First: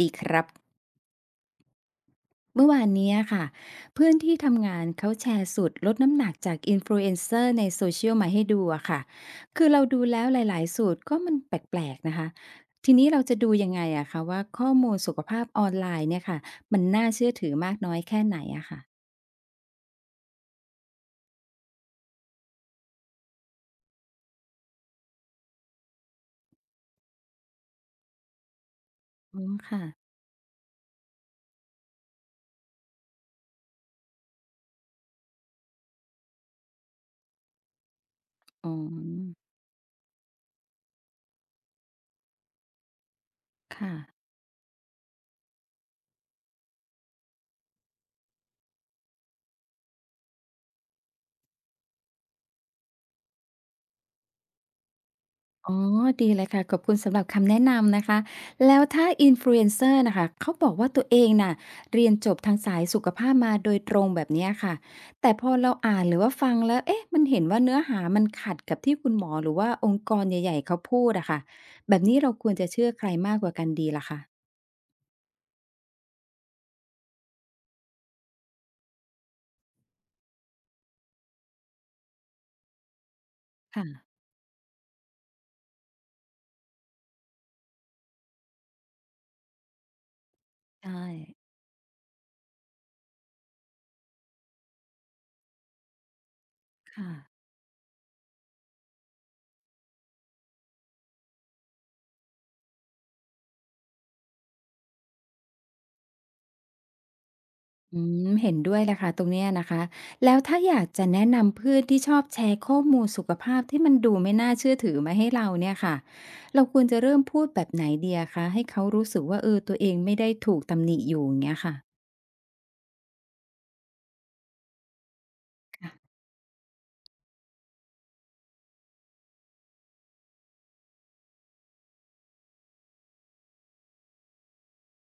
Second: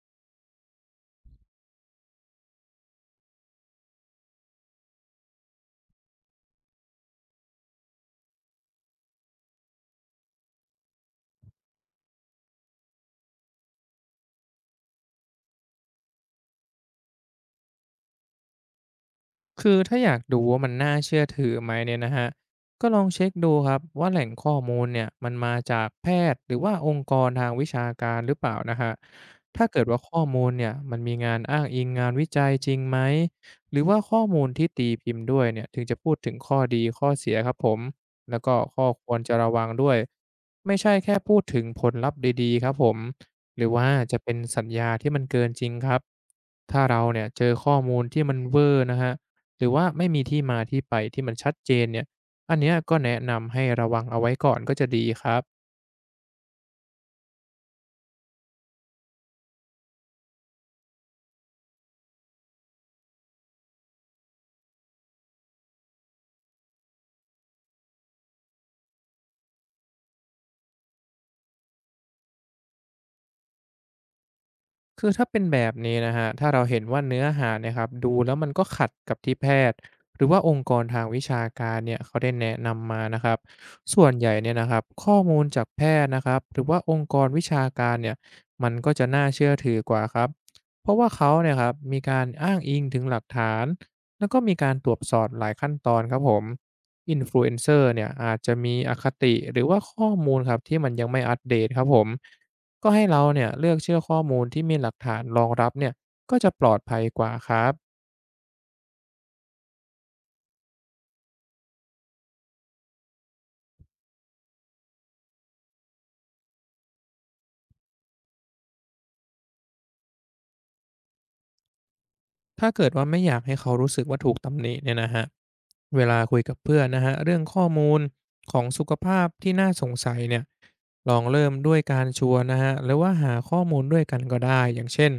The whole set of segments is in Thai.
ดีครับเมื่อวานเนี้ยค่ะเพื่อนที่ทำงานเขาแชร์สูตรลดน้ำหนักจากอินฟลูเอนเซอร์ในโซเชียลมาให้ดูอะค่ะคือเราดูแล้วหลายๆสูตรก็มันแปลกๆนะคะทีนี้เราจะดูยังไงอะคะว่าข้อมูลสุขภาพออนไลน์เนี่ยค่ะมันน่าเชื่อถือมากน้อยแค่ไหนอะค่ะคือถ้าอยากดูว่ามันน่าเชื่อถือไหมเนี่ยนะฮะก็ลองเช็คดูครับว่าแหล่งข้อมูลเนี่ยมันมาจากแพทย์หรือว่าองค์กรทางวิชาการหรือเปล่านะฮะอ๋อถ้าเกิค่ะดว่าข้อมูลเนี่ยมันมีงานอ้างอิงงานวิจัยจริงไหมหรือว่าข้อมูลที่ตีพิมพ์ด้วยเนี่ยถึงจะพูดถึงข้อดีข้อเสียครับผมแล้วก็อ๋ข้อควรจะอระวังด้วยไม่ใช่แค่พูดถึงผลลัพธ์ดีๆครับผมหรือว่าค่ะ จะเป็นสัญญาที่มันเกินจริงครับถ้าเราเนี่ยเจอข้อมูลที่มันเวอร์นะฮะ หรือว่าไม่มีที่มาที่ไปที่มันชัดเจนเนี่ยอันเนี้ยก็แนะนำให้ระวังเอาไว้ก่อนก็จะดีครับ อ๋อ ดีเลยค่ะ ขอบคุณสำหรับคำแนะนำนะคะ แล้วถ้า Influencer นฟลูเอนเซอร์นะคะเขาบอกว่าตัวเองน่ะเรียนจบทางสายสุขภาพมาโดยตรงแบบเนี้ยค่ะ แต่พอเราอ่านหรือว่าฟังแล้วเอ๊ะมันเห็นว่าเนื้อหามันขัดกับที่คุณหมอหรือว่าองค์กรใหญ่ๆเขาพูดอะค่ะแบบนี้เราควรจะเชื่อใครมากกว่ากันดีล่ะคะคือถ้าเป็นแบบนี้นะครับถ้าเราเห็นว่าเนื้อหาเนี่ยครับดูแล้วมันก็ขัดกับที่แพทย์หรือว่าองค์กรทางวิชาการเนี่ยเขาได้แนะนำมานะครับส่วนค่ะ ใหญ่เนี่ยนะครับข้อมูลจากแพทย์นะครับหรือว่าองค์กรวิชาการเนี่ยมันก็จะน่าเชื่อถือกว่าครับเพราะใช่ว่าเขาเนี่ยครับมีการอ้างอิงถึงหลักฐานแล้วก็มีการตรวจสอบหลายขั้นตอนครับผมค่ะ อินฟลูเอนเซอร์เนี่ยอาจจะมีอคติหรือว่าข้อมูลครับที่มันยังไม่อัปเดตครับผม ก็ให้เราเนี่ยเลือกเชื่อข้อมูลที่มีหลักฐานรองรับเนี่ยก็จะปลอดภัยกว่าครับอืมเห็นด้วยเลยค่ะตรงเนี้ยนะคะแล้วถ้าอยากจะแนะนำเพื่อนที่ชอบแชร์ข้อมูลสุขภาพที่มันดูไม่น่าเชื่อถือมาให้เราเนี่ยค่ะเราควรจะเริ่มพูดแบบไหนเดียคะให้เขารู้สึกว่าเออตัวเองไม่ได้ถูกตำหนิอยู่อย่างเงี้ยค่ะถ้าเกิดว่าไม่อยากให้เขารู้สึกว่าถูกตำหนิเนี่ยนะฮะค่ะเวลาคุยกับเพื่อนนะฮะเรื่องข้อมูลของสุขภาพที่น่าสงสัยเนี่ยลองเริ่มด้วยการชวนนะฮะหรือว่าหาข้อมูลด้วยกันก็ได้อย่างเช่น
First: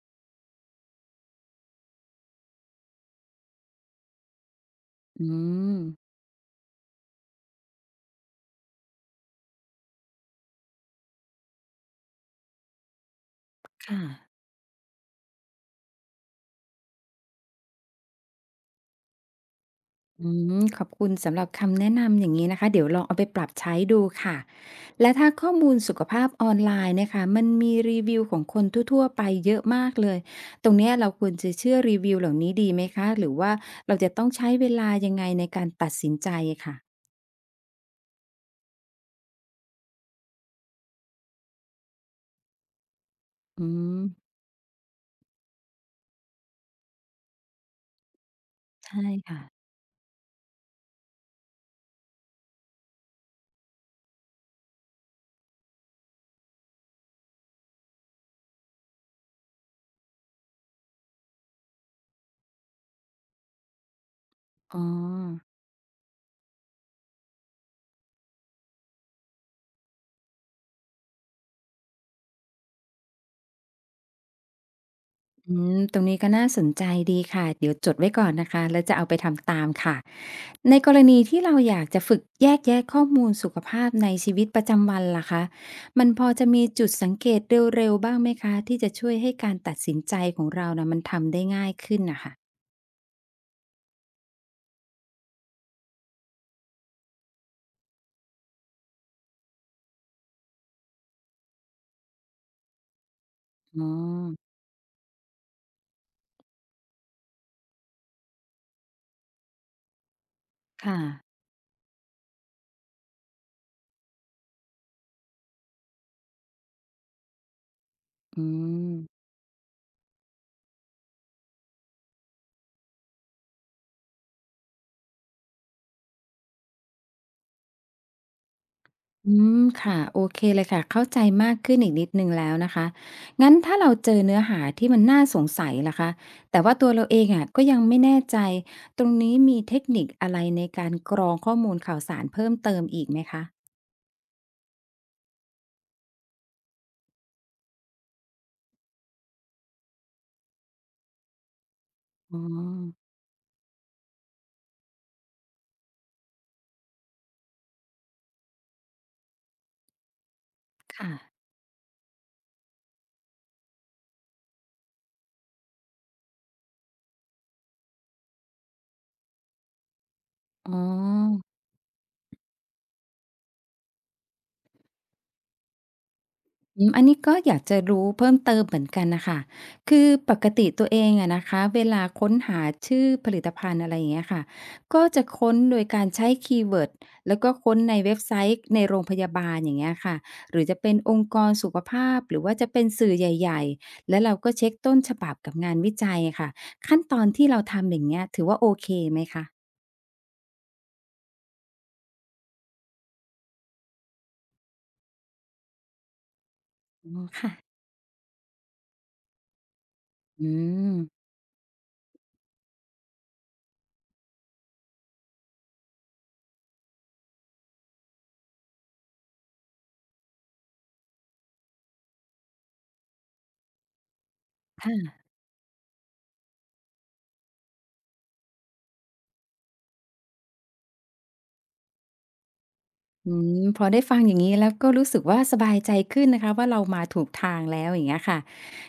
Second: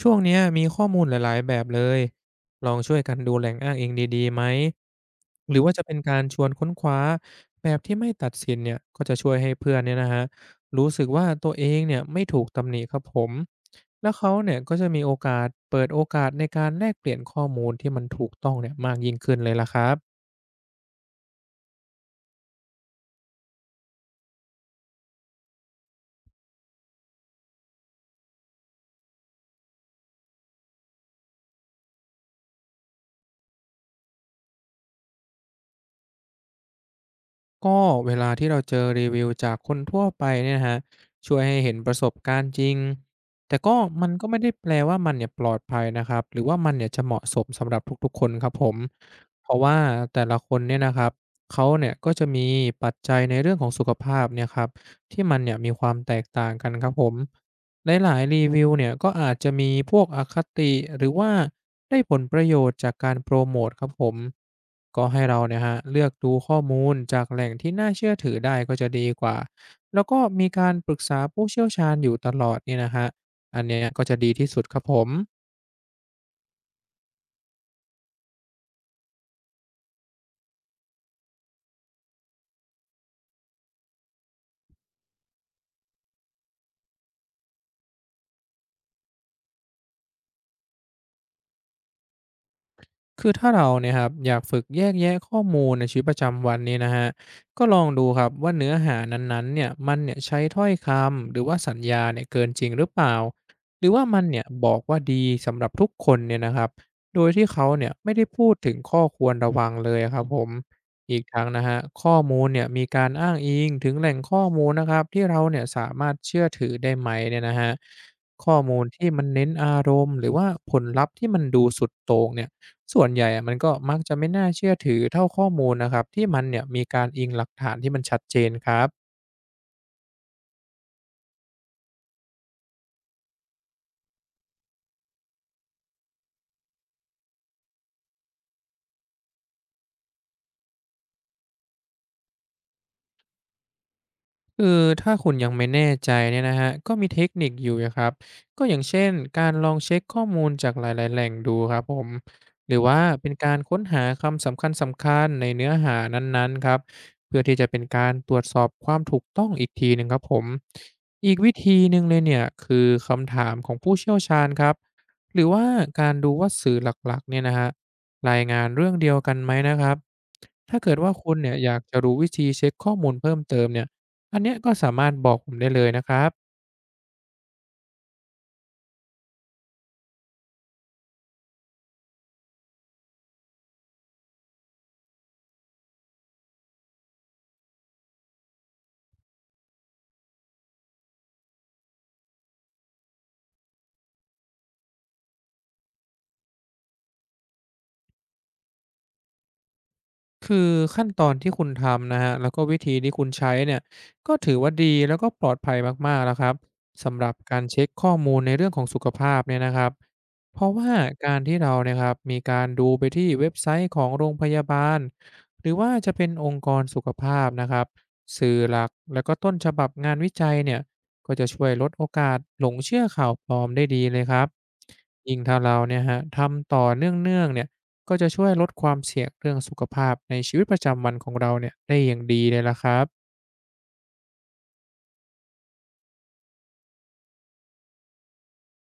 ช่วงเนี้ยมีข้อมูลหลายๆแบบเลยลองช่วยกันดูแหล่งอ้างอิงดีๆไหมอืหรือว่ามจะเป็นการชวนค้นคว้าแบบที่ไม่ตัดสินเนี่ยก็จะช่วยให้เพื่อนเนี่ยนะฮะ รู้สึกว่าตัวเองเนี่ยไม่ถูกตำหนิครับผม ค่ะ แล้วเขาเนี่ยก็จะมีโอกาสเปิดโอกาสในการแลกเปลี่ยนข้อมูลที่มันถูกต้องเนี่ยมากยิ่งขึ้นเลยล่ะครับ อืมขอบคุณสำหรับคำแนะนำอย่างนี้นะคะเดี๋ยวลองเอาไปปรับใช้ดูค่ะและถ้าข้อมูลสุขภาพออนไลน์นะคะมันมีรีวิวของคนทั่วๆไปเยอะมากเลยตรงเนี้ยเราควรจะเชื่อรีวิวเหล่านี้ดีไหมคะหรือว่าเราจะต้องใช้เวลายังไงในการตัดสินใจค่ะก็เวลาที่เราเจอรีวิวจากคนทั่วไปเนี่ยนะฮะช่วยให้เห็นประสบการณ์จริงแต่อืก็มมันก็ไม่ได้แปลว่ามันเนี่ยปลอดภัยนะครับหรือว่ามันเนี่ยจะเหมาะสมสำหรับทุกๆคนครับผมใช่ค่ะเพราะว่าแต่ละคนเนี่ยนะครับเขาเนี่ยก็จะมีปัจจัยในเรื่องของสุขภาพเนี่ยครับที่มันเนี่ยมีความแตกต่างกันครับผมหลายๆรีวิวเนี่ยก็อาจจะมีพวกอคติหรือว่า ได้ผลประโยชน์จากการโปรโมตครับผมอ๋ก็ให้เราอ เนี่ยฮะเลือกดูข้อมูลจากแหล่งที่น่าเชื่อถือได้ก็จะดีกว่าแล้วก็มีการปรึกษาผู้เชี่ยวชาญอยู่ตลอดเนี่ยนะฮะอันเนี้ยก็จะดีที่สุดครับผม อืมตรงนี้ก็น่าสนใจดีค่ะ เดี๋ยวจดไว้ก่อนนะคะแล้วจะเอาไปทำตามค่ะ ในกรณีที่เราอยากจะฝึกแยกแยะข้อมูลสุขภาพในชีวิตประจำวันล่ะคะ มันพอจะมีจุดสังเกตเร็วๆบ้างไหมคะที่จะช่วยให้การตัดสินใจของเรานะมันทำได้ง่ายขึ้นนะคะคือถ้าเราเนี่ยครับอยากฝึกแยกแยะข้อมูลในชีวิตประจำวันนี้นะฮะก็ลองดูครับว่าเนื้อหานั้นๆเนี่ยมันเนี่ยใช้ถ้อยคำหรือว่าสัญญาเนี่ยเกินจริงหรือเปล่าหอ๋อรือว่ามันเนี่ยบอกว่าดีสำหรับทุกคนเนี่ยนะครับโดยที่เขาเนี่ยไม่ได้พูดถึงข้อควรระวังเลยครับผมคอีก่ะทั้งนะฮะข้อมูลเนี่ยมีการอ้างอิงถึงแหล่งข้อมูลนะครับที่เราเนี่ยสามารถเชื่อถือได้ไหมเนี่ยนะฮะอืข้อมูลที่มัม นเน้นอารมณ์หรือว่าผลลัพธ์ที่มันดูสุดโต่งเนี่ย ส่วนใหญ่อะมันก็มักจะไม่น่าเชื่อถือเท่าข้อมูลนะครับที่มันเนี่ยมีการอิงหลักฐานที่มันชัดเจนครับ อืมค่ะโอเคเลยค่ะเข้าใจมากขึ้นอีกนิดหนึ่งแล้วนะคะงั้นถ้าเราเจอเนื้อหาที่มันน่าสงสัยล่ะคะแต่ว่าตัวเราเองอะก็ยังไม่แน่ใจตรงนี้มีเทคนิคอะไรในการกรองข้อมูลข่าวสารเพิ่มเติมอีกไหมคะคือถ้าคุณยังไม่แน่ใจเนี่ยนะฮะก็มีเทคนิคอยู่นะครับก็อย่างเช่นการลองเช็คข้อมูลจากหลายๆแหล่งดูครับผมอ๋อหรือว่าเป็นการค้นหาคำสำคัญๆในเนื้อหานั้นๆครับเพื่อที่จะเป็นการตรวจสอบความถูกต้องอีกทีหนึ่งครับผมค่ะอีกวิธีหนึ่งเลยเนี่ยคือคำถามของผู้เชี่ยวชาญครับหรือว่าการดูว่าสื่อหลักๆเนี่ยนะฮรรายงานเรื่องเดียวกันไหมนะครับอ๋อ ถ้าเกิดว่าคุณเนี่ยอยากจะรู้วิธีเช็คข้อมูลเพิ่มเติมเนี่ย อันเนี้ยก็สามารถบอกผมได้เลยนะครับอืมอันนี้ก็อยากจะรู้เพิ่มเติมเหมือนกันน่ะค่ะคือปกติตัวเองอะนะคะเวลาค้นหาชื่อผลิตภัณฑ์อะไรอย่างเงี้ยค่ะ ก็จะค้นโดยการใช้คีย์เวิร์ดแล้วก็ค้นในเว็บไซต์ในโรงพยาบาลอย่างเงี้ยค่ะ หรือจะเป็นองค์กรสุขภาพหรือว่าจะเป็นสื่อใหญ่ๆ แล้วเราก็เช็กต้นฉบับกับงานวิจัยอะค่ะ ขั้นตอนที่เราทำอย่างเงี้ยถือว่าโอเคไหมคะคือขั้นตอนที่คุณทำนะฮะ แล้วก็วิธีที่คุณใช้เนี่ย ก็ถือว่าดีแล้วก็ปลอดภัยมากๆแล้วครับ อ๋สำหอรับค่ะการเช็คข้อมูลในเรื่องของสุขภาพเนี่ยนะครับ อืเพราะว่ามการที่เราเนี่ยครับ มีการดูไปที่เว็บไซต์ของโรงพยาบาลหรือว่าจะเป็นองค์กรสุขภาพนะครับ สื่อหลักแล้วก็ต้นฉบับงานวิจัยเนี่ยก็จะช่วยลดโอกาสหลงเชื่อข่าวปลอมได้ดีเลยครับค่ะ ยิ่งถ้าเราเนี่ยฮะทำต่อเนื่องๆเนี่ย ก็จะช่วยลดความเสี่ยงเรื่องสุขภาพในชีวิตประจำวันของเราเนี่ยได้อย่างดีเลยล่ะครับ อืมพอได้ฟังอย่างนี้แล้วก็รู้สึกว่าสบายใจขึ้นนะคะว่าเรามาถูกทางแล้วอย่างเงี้ยค่ะ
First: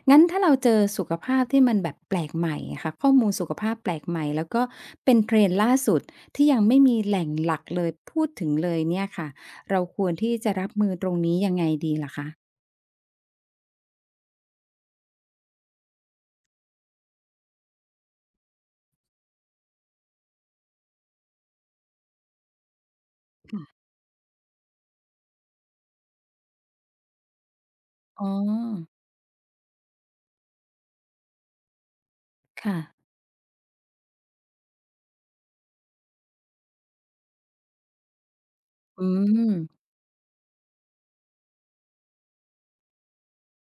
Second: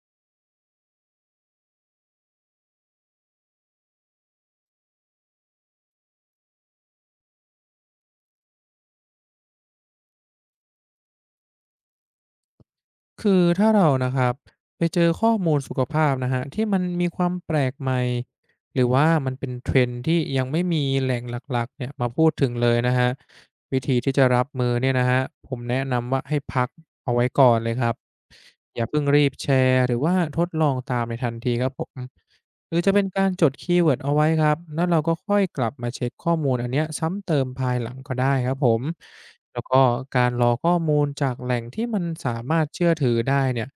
งั้นถ้าเราเจอสุขภาพที่มันแบบแปลกใหม่อะค่ะข้อมูลสุขภาพแปลกใหม่แล้วก็เป็น Trend ล่าสุดที่ยังไม่มีแหล่งหลักเลยพูดถึงเลยเนี่ยค่ะเราควรที่จะรับมือตรงนี้ยังไงดีล่ะคะคือถ้าเรานะครับไปเจอข้อมูลสุขภาพนะฮะที่มันมีความแปลกใหม่หรือว่ามันเป็นเท END ที่ยังไม่มีแหล่งหลักๆเนี่ยมาพูดถึงเลยนะครับวิธีที่จะรับมือเนี่ยนะฮะผมแนะนำว่าให้พักเอาไว้ก่อนเลยครับอ๋ออย่าเพิ่งรีบแชร์หรือว่าทดลองตามในทันทีครับผม หค่ะรือจะเป็นการจดคีย์เวิร์ดเอาไว้ครับแล้วเราก็ค่อยกลับมาเช็คข้อมูลอันเนี้ยซ้ำเติมภายหลังก็ได้ครับผม อืแล้วก็ม การรอข้อมูลจากแหล่งที่มันสามารถเชื่อถือได้เนี่ย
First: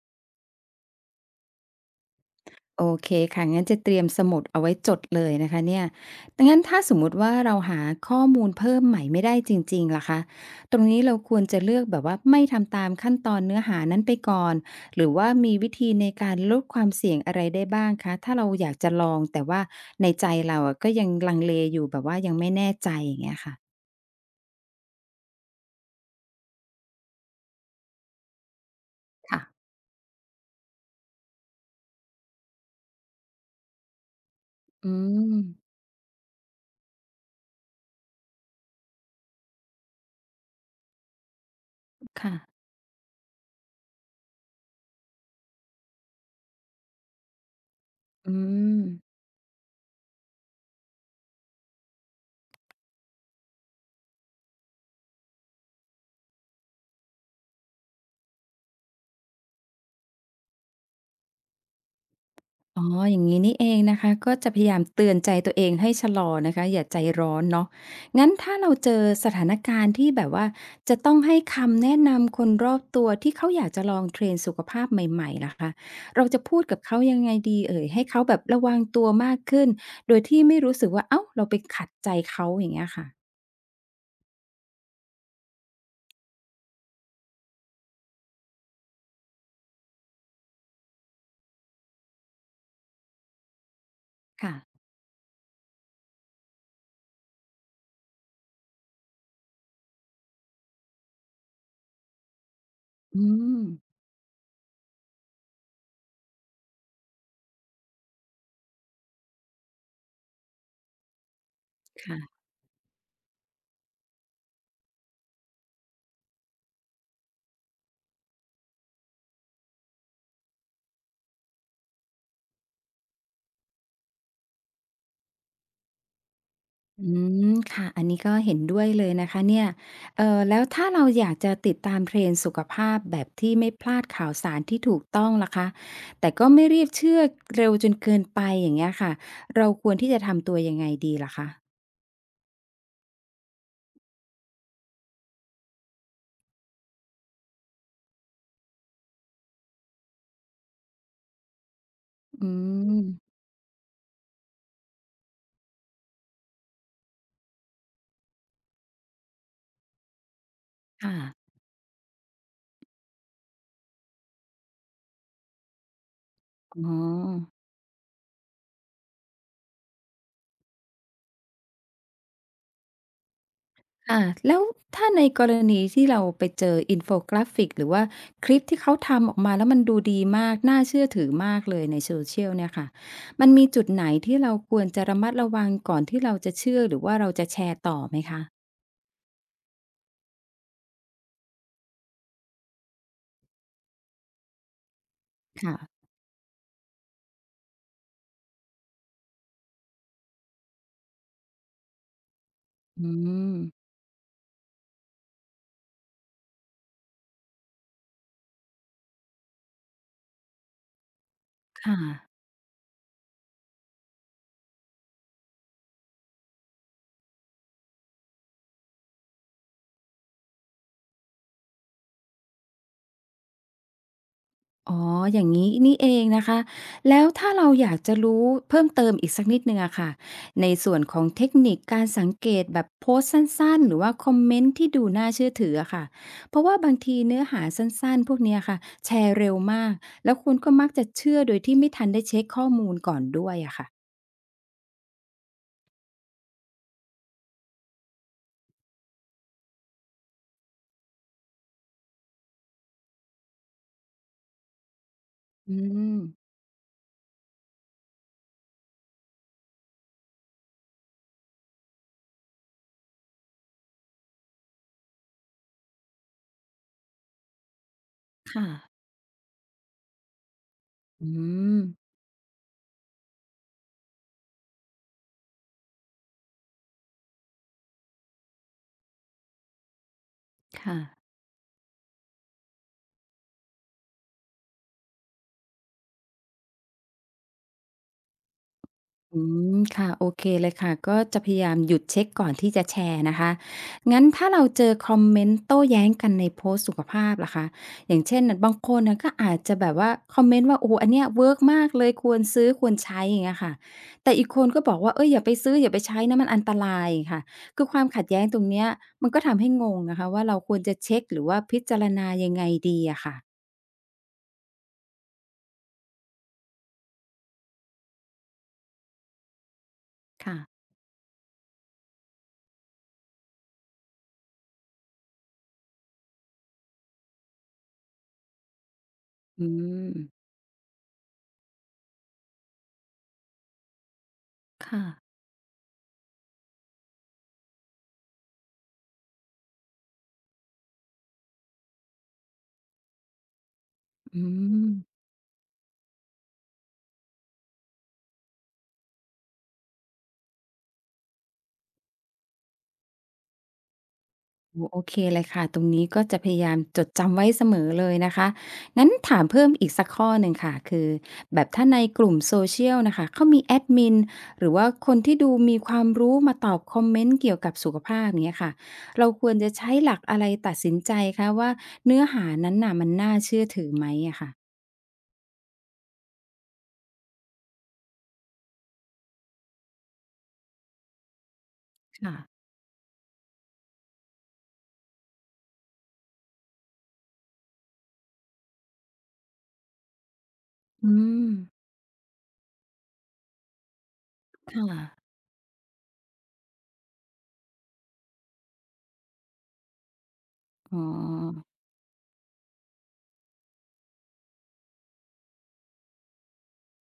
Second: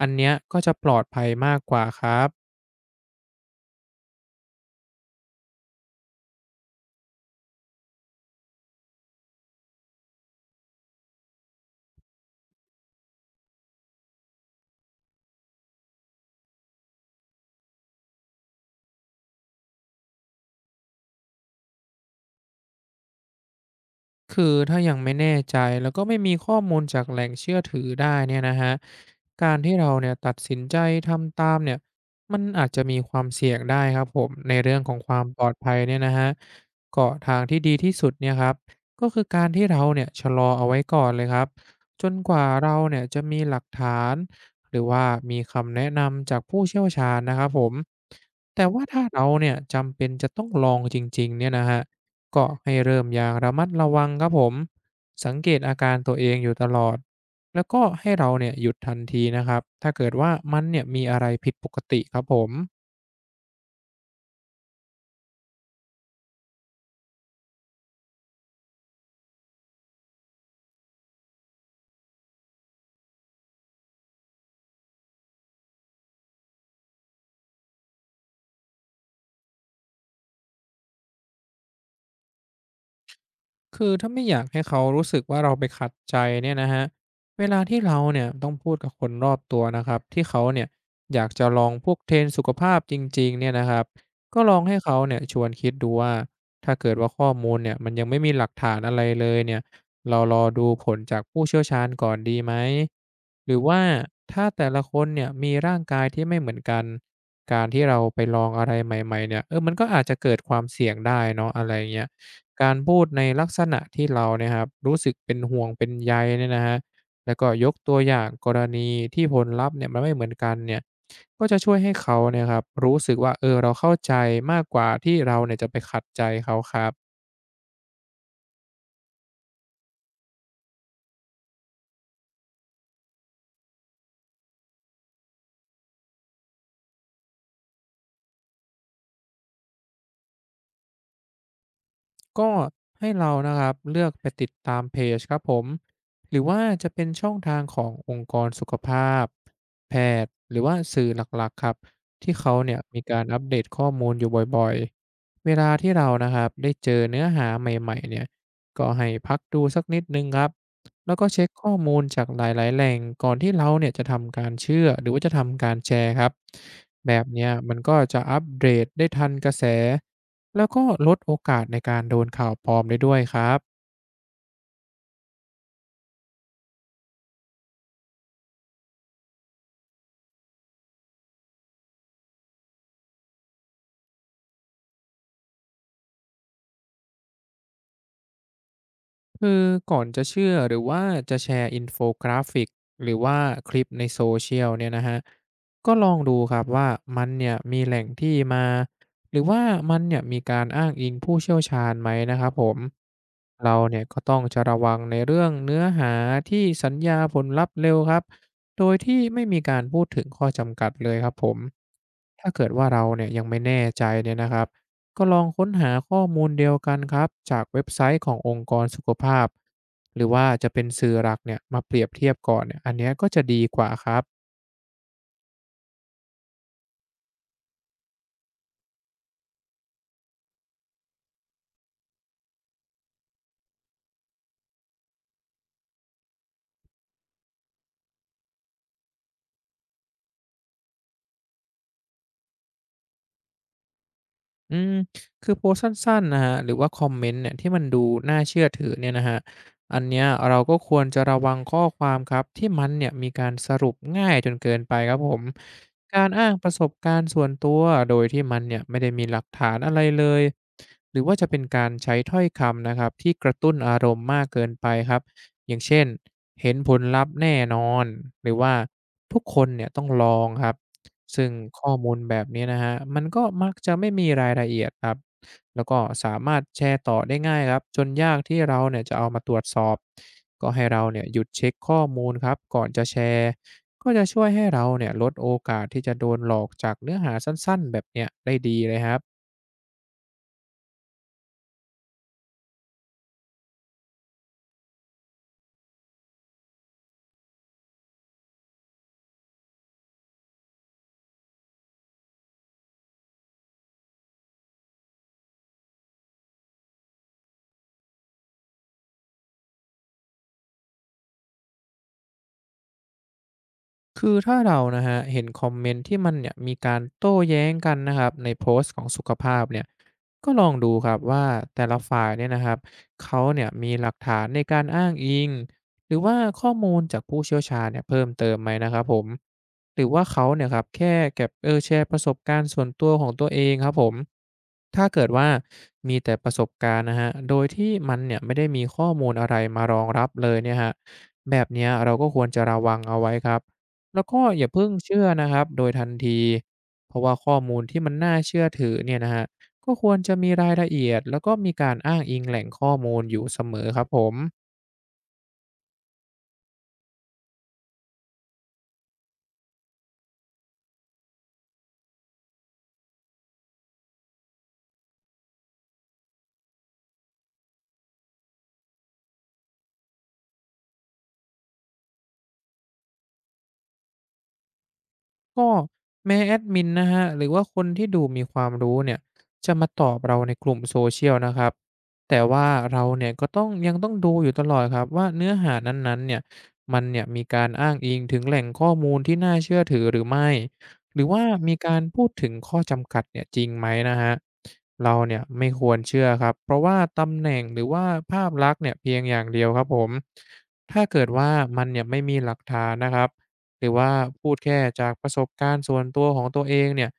อันเนี้ยก็จะปลอดภัยมากกว่าครับ โอเคค่ะงั้นจะเตรียมสมุดเอาไว้จดเลยนะคะเนี่ยดังนั้นถ้าสมมุติว่าเราหาข้อมูลเพิ่มใหม่ไม่ได้จริงๆล่ะคะตรงนี้เราควรจะเลือกแบบว่าไม่ทำตามขั้นตอนเนื้อหานั้นไปก่อนหรือว่ามีวิธีในการลดความเสี่ยงอะไรได้บ้างคะถ้าเราอยากจะลองแต่ว่าในใจเราอะก็ยังลังเลอยู่แบบว่ายังไม่แน่ใจอย่างเงี้ยค่ะคือถ้ายังไม่แน่ใจแล้วก็ไม่มีข้อมูลจากแหล่งเชื่อถือได้เนี่ยนะฮะค่ะการที่เราเนี่ยตัดสินใจทำตามเนี่ยมันอาจจะมีความเสี่ยงได้ครับผมในเรื่องอืของความมปลอดภัยเนี่ยนะฮะก็ทางที่ดีที่สุดเนี่ยครับก็คือการที่เราเนี่ยชะลอเอาไว้ก่อนเลยครับจนกว่าค่ะเราเนี่ยจะมีหลักฐานหรือว่ามีคำแนะนำจากผู้เชี่ยวชาญนะครับผมอืแต่ม ว่าถ้าเราเนี่ยจำเป็นจะต้องลองจริงๆเนี่ยนะฮะ ก็ให้เริ่มอย่างระมัดระวังครับผมสังเกตอาการตัวเองอยู่ตลอดแล้วก็ให้เราเนี่ยหยุดทันทีนะครับถ้าเกิดว่ามันเนี่ยมีอะไรผิดปกติครับผม อ๋ออย่างนี้นี่เองนะคะก็จะพยายามเตือนใจตัวเองให้ชะลอนะคะอย่าใจร้อนเนาะงั้นถ้าเราเจอสถานการณ์ที่แบบว่าจะต้องให้คำแนะนำคนรอบตัวที่เขาอยากจะลองเทรนสุขภาพใหม่ๆล่ะคะเราจะพูดกับเขายังไงดีเอ่ยให้เขาแบบระวังตัวมากขึ้นโดยที่ไม่รู้สึกว่าเอ้าเราไปขัดใจเขาอย่างเงี้ยค่ะคือถ้าไม่อยากให้เขารู้สึกว่าเราไปขัดใจเนี่ยนะฮะเวลาที่เราเนี่ยต้องพูดกับคนรอบตัวนะครับที่เขาเนี่ยอยากจะลองพวกเทรนด์สุขภาพจริงๆเนี่ยนะครับก็ลค่ะองให้เขาเนี่ยชวนคิดดูว่าถ้าเกิดว่าข้อมูลเนี่ยมันยังไม่มีหลักฐานอะไรเลยเนี่ยเรารอดูผลจากผู้เชี่ยวชาญก่อนดีไหมอืหรือมว่าถ้าแต่ละคนเนี่ยมีร่างกายที่ไม่เหมือนกันการที่เราไปลองอะไรใหม่ๆเนี่ยมันก็อาจจะเกิดความเสี่ยงได้เนาะอะไรเงี้ย ค่ะ การพูดในลักษณะที่เราเนี่ยครับรู้สึกเป็นห่วงเป็นใยเนี่ยนะครับแล้วก็ยกตัวอย่างกรณีที่ผลลัพธ์เนี่ยมันไม่เหมือนกันเนี่ยก็จะช่วยให้เขาเนี่ยครับรู้สึกว่าเราเข้าใจมากกว่าที่เราเนี่ยจะไปขัดใจเขาครับ อืมค่ะอันนี้ก็เห็นด้วยเลยนะคะเนี่ยแล้วถ้าเราอยากจะติดตามเทรนด์สุขภาพแบบที่ไม่พลาดข่าวสารที่ถูกต้องล่ะคะแต่ก็ไม่รีบเชื่อเร็วจนเกินไปอย่างเงี้ยค่ะเราควรที่จะทำตัวยังไงดีล่ะคะก็ให้เรานะครับเลือกไปติดตามเพจครับผมหรือว่าจะเป็นช่องทางขององค์กรสุขภาพแพทย์หรือว่าสื่อหลักๆครับที่อืเขาเนี่ยมีการมอัปเดตข้อมูลอยู่บ่อยๆเวลาที่เรานะครับได้เจอเนื้อหาใหม่ๆเนี่ยก็ให้พักดูสักนิดนึงครับแล้วก็เช็คค่ะข้อมูลจากหลายๆแหล่งก่อนที่เราเนี่ยจะทำการเชื่อหรือว่าจะทำการแชร์ครับอ๋อ แบบเนี้ยมันก็จะอัปเดตได้ทันกระแส แล้วก็ลดโอกาสในการโดนข่าวปลอมได้ด้วยครับค่ะแล้วถ้าในกรณีที่เราไปเจออินโฟกราฟิกหรือว่าคลิปที่เขาทำออกมาแล้วมันดูดีมากน่าเชื่อถือมากเลยใน Social เชียลเนี่ยค่ะมันมีจุดไหนที่เราควรจะระมัดระวังก่อนที่เราจะเชื่อหรือว่าเราจะแชร์ต่อไหมคะคือก่อนจะเชื่อหรือว่าจะแชร์อินโฟกราฟิกหรือว่าคลิปในโซเชียลเนี่ยนะฮะก็ค่ะลองดูครับว่ามันเนี่ยมีแหล่งที่มาหรือว่ามันเนี่ยมีการอ้างอิงผู้เชี่ยวชาญไหมนะครับผมอืมเราเนี่ยก็ต้องจะระวังในเรื่องเนื้อหาที่สัญญาผลลัพธ์เร็วครับโดยที่ไม่มีการพูดถึงข้อจำกัดเลยครับผมค่ะ ถ้าเกิดว่าเราเนี่ยยังไม่แน่ใจเนี่ยนะครับ ก็ลองค้นหาข้อมูลเดียวกันครับจากเว็บไซต์ขององค์กรสุขภาพหรือว่าจะเป็นสื่อหลักเนี่ยมาเปรียบเทียบก่อนเนี่ยอันเนี้ยก็จะดีกว่าครับ อ๋อ อย่างงี้นี่เองนะคะ แล้วถ้าเราอยากจะรู้เพิ่มเติมอีกสักนิดหนึ่งอะค่ะในส่วนของเทคนิคการสังเกตแบบโพสต์สั้นๆหรือว่าคอมเมนต์ที่ดูน่าเชื่อถืออะค่ะเพราะว่าบางทีเนื้อหาสั้นๆพวกเนี้ยค่ะแชร์เร็วมากแล้วคุณก็มักจะเชื่อโดยที่ไม่ทันได้เช็คข้อมูลก่อนด้วยอะค่ะอืมคือโพสต์สั้นๆนะครับหรือว่าคอมเมนต์เนี่ยที่มันดูน่าเชื่อถือเนี่ยนะครับอันเนี้ยเราก็ควรจะระวังข้อความครับที่มันเนี่ยมีการสรุปง่ายจนเกินไปครับผมอืมการอ้างประสบการณ์ส่วนตัวโดยที่มันเนี่ยไม่ได้มีหลักฐานอะไรเลยหรือว่าจะเป็นการใช้ถ้อยคำนะครับที่กระตุ้นอารมณ์มากเกินไปครับอย่างเช่นเห็นผลลัพธ์แน่นอนหรือค่ะว่าทุกคนเนี่ยต้องลองครับ อืซึ่งมข้อมูลแบบนี้นะฮะมันก็มักจะไม่มีรายละเอียดครับแล้วก็สามารถแชร์ต่อได้ง่ายครับจนยากที่เราเนี่ยจะเอามาตรวจสอบก็ให้ค่ะ เราเนี่ยหยุดเช็คข้อมูลครับก่อนจะแชร์ก็จะช่วยให้เราเนี่ยลดโอกาสที่จะโดนหลอกจากเนื้อหาสั้นๆแบบเนี้ยได้ดีเลยครับ อืมค่ะโอเคเลยค่ะก็จะพยายามหยุดเช็กก่อนที่จะแชร์นะคะงั้นถ้าเราเจอคอมเมนต์โต้แย้งกันในโพสต์สุขภาพล่ะคะอย่างเช่นน่ะบางคนน่ะก็อาจจะแบบว่าคอมเมนต์ว่าโอ้โฮอันเนี้ยเวิร์กมากเลยควรซื้อควรใช้อย่างเงี้ยค่ะแต่อีกคนก็บอกว่าเฮ้ยอย่าไปซื้ออย่าไปใช้นะมันอันตรายค่ะคือความขัดแย้งตรงเนี้ยมันก็ทำให้งงนะคะว่าเราควรจะเช็กหรือว่าพิจารณายังไงดีอะค่ะคือถ้าเรานะฮะเห็นคอมเมนต์ที่มันเนี่ยมีการโต้แย้งกันนะครับในโพสต์ของสุขภาพเนี่ยก็ลองค่ะดูครับว่าแต่ละฝ่ายเนี่ยนะครับเขาเนี่ยมีหลักฐานในการอ้างอิงหรือว่าข้อมูลจากผู้เชี่ยวชาญเนี่ยเพิ่มเติมไหมนะครับผมอืหรือมว่าเขาเนี่ยครับแค่เก็บแชร์ประสบการณ์ส่วนตัวของตัวเองครับผมค่ะถ้าเกิดว่ามีแต่ประสบการณ์นะฮะโดยที่มันเนี่ยไม่ได้มีข้อมูลอะไรมารองรับเลยเนี่ยฮะแบบเนี้ยเราก็ควรจะระวังเอาไว้ครับ แล้วก็อือย่าเพิ่ม งเชื่อนะครับโดยทันทีเพราะว่าข้อมูลที่มันน่าเชื่อถือเนี่ยนะครับก็ควรจะมีรายละเอียดแล้วก็มีการอ้างอิงแหล่งข้อมูลอยู่เสมอครับผม โอ้โอเคเลยค่ะตรงนี้ก็จะพยายามจดจำไว้เสมอเลยนะคะงั้นถามเพิ่มอีกสักข้อหนึ่งค่ะคือแบบถ้าในกลุ่มโซเชียลนะคะเขามีแอดมินหรือว่าคนที่ดูมีความรู้มาตอบคอมเมนต์เกี่ยวกับสุขภาพอย่างเงี้ยค่ะเราควรจะใช้หลักอะไรตัดสินใจคะว่าเนื้อหานั้นน่ะมันน่าเชื่อถือไหมอะค่ะก็แม้แอดมินนะฮะหรือว่าคนที่ดูมีความรู้เนี่ยจะมาตอบเราในกลุ่มโซเชียลนะครับค่ะแต่ว่าเราเนี่ยก็ต้องต้องดูอยู่ตลอดครับว่าเนื้อหานั้นๆเนี่ยมันเนี่ยมีการอ้างอิงถึงแหล่งข้อมูลที่น่าเชื่อถือหรือไม่อืหรือว่ามมีการพูดถึงข้อจำกัดเนี่ยจริงไหมนะฮะค่ะเราเนี่ยไม่ควรเชื่อครับเพราะว่าตำแหน่งหรือว่าภาพลักษณ์เนี่ยเพียงอย่างเดียวครับผมอ๋อ ถ้าเกิดว่ามันเนี่ยไม่มีหลักฐานนะครับ หรือว่าพูดแค่จากประสบการณ์ส่วนตัวของตัวเองเนี่ย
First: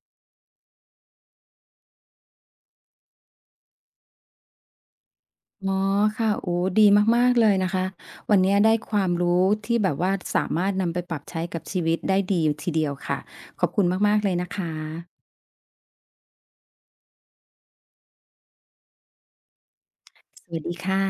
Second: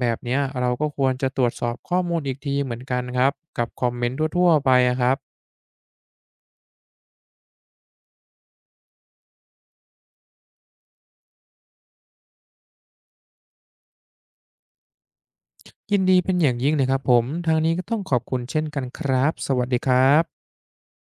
แบบเนี้ยเราก็ควรจะตรวจสอบข้อมูลอีกทีเหมือนกันครับกับคอมเมนต์ทั่วๆไปอะครับอ๋อค่ะโอ้ดีมากๆเลยนะคะวันนี้ได้ความรู้ที่แบบว่าสามารถนำไปปรับใช้กับชีวิตได้ดีอยู่ทีเดียวค่ะขอบคุณมากๆเลยนะคะยินดีเป็นอย่างยิ่งเลยครับผมทางนี้ก็ต้องขอบคุณเช่นกันครับสวัสดีครับสวัสดีค่ะ